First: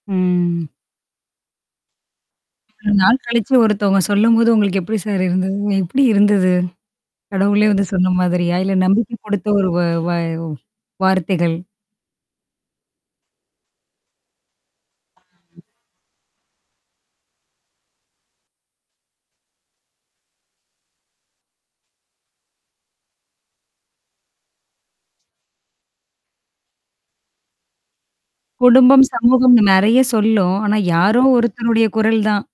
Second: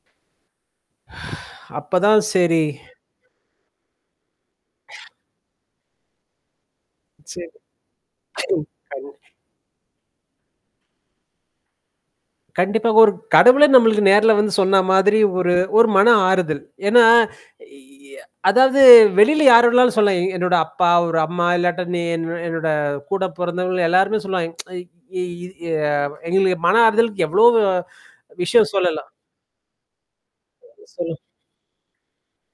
ம். அப்பதான் சரி. இவ்ளோ நாள் கழிச்சு ஒருத்தவங்க சொல்லும்போது உங்களுக்கு எப்படி சார் இருந்தது? எப்படி இருந்தது? சரி. கடவுளே வந்து சொன்ன மாதிரியா? இல்ல நம்பிக்கை [unintelligible] குடுத்த ஒரு வ வ வ் வார்த்தைகள். கண்டிப்பா. ஒரு கடவுளே நம்மளுக்கு நேர்ல வந்து சொன்ன மாதிரி ஒரு ஒரு மன ஆறுதல். ஏன்னா இ அ அதாவது வெளியில யாரோடனாலும் சொல்லலாம். என்னோட அப்பா, ஒரு அம்மா இல்லாட்டா நீ என் என்னோட கூடம் போறந்தவங்க எல்லாருமே சொல்லுவாங்க. இ இ எ எங்களுக்கு மன ஆறுதலுக்கு எவ்ளோ வோ விஷயம் குடும்பம், சொல்லலாம். சமூகம்னு நெறைய சொல்லும். ஆனா சொல்லு யாரும் ஒருத்தருடைய குரல் தான்.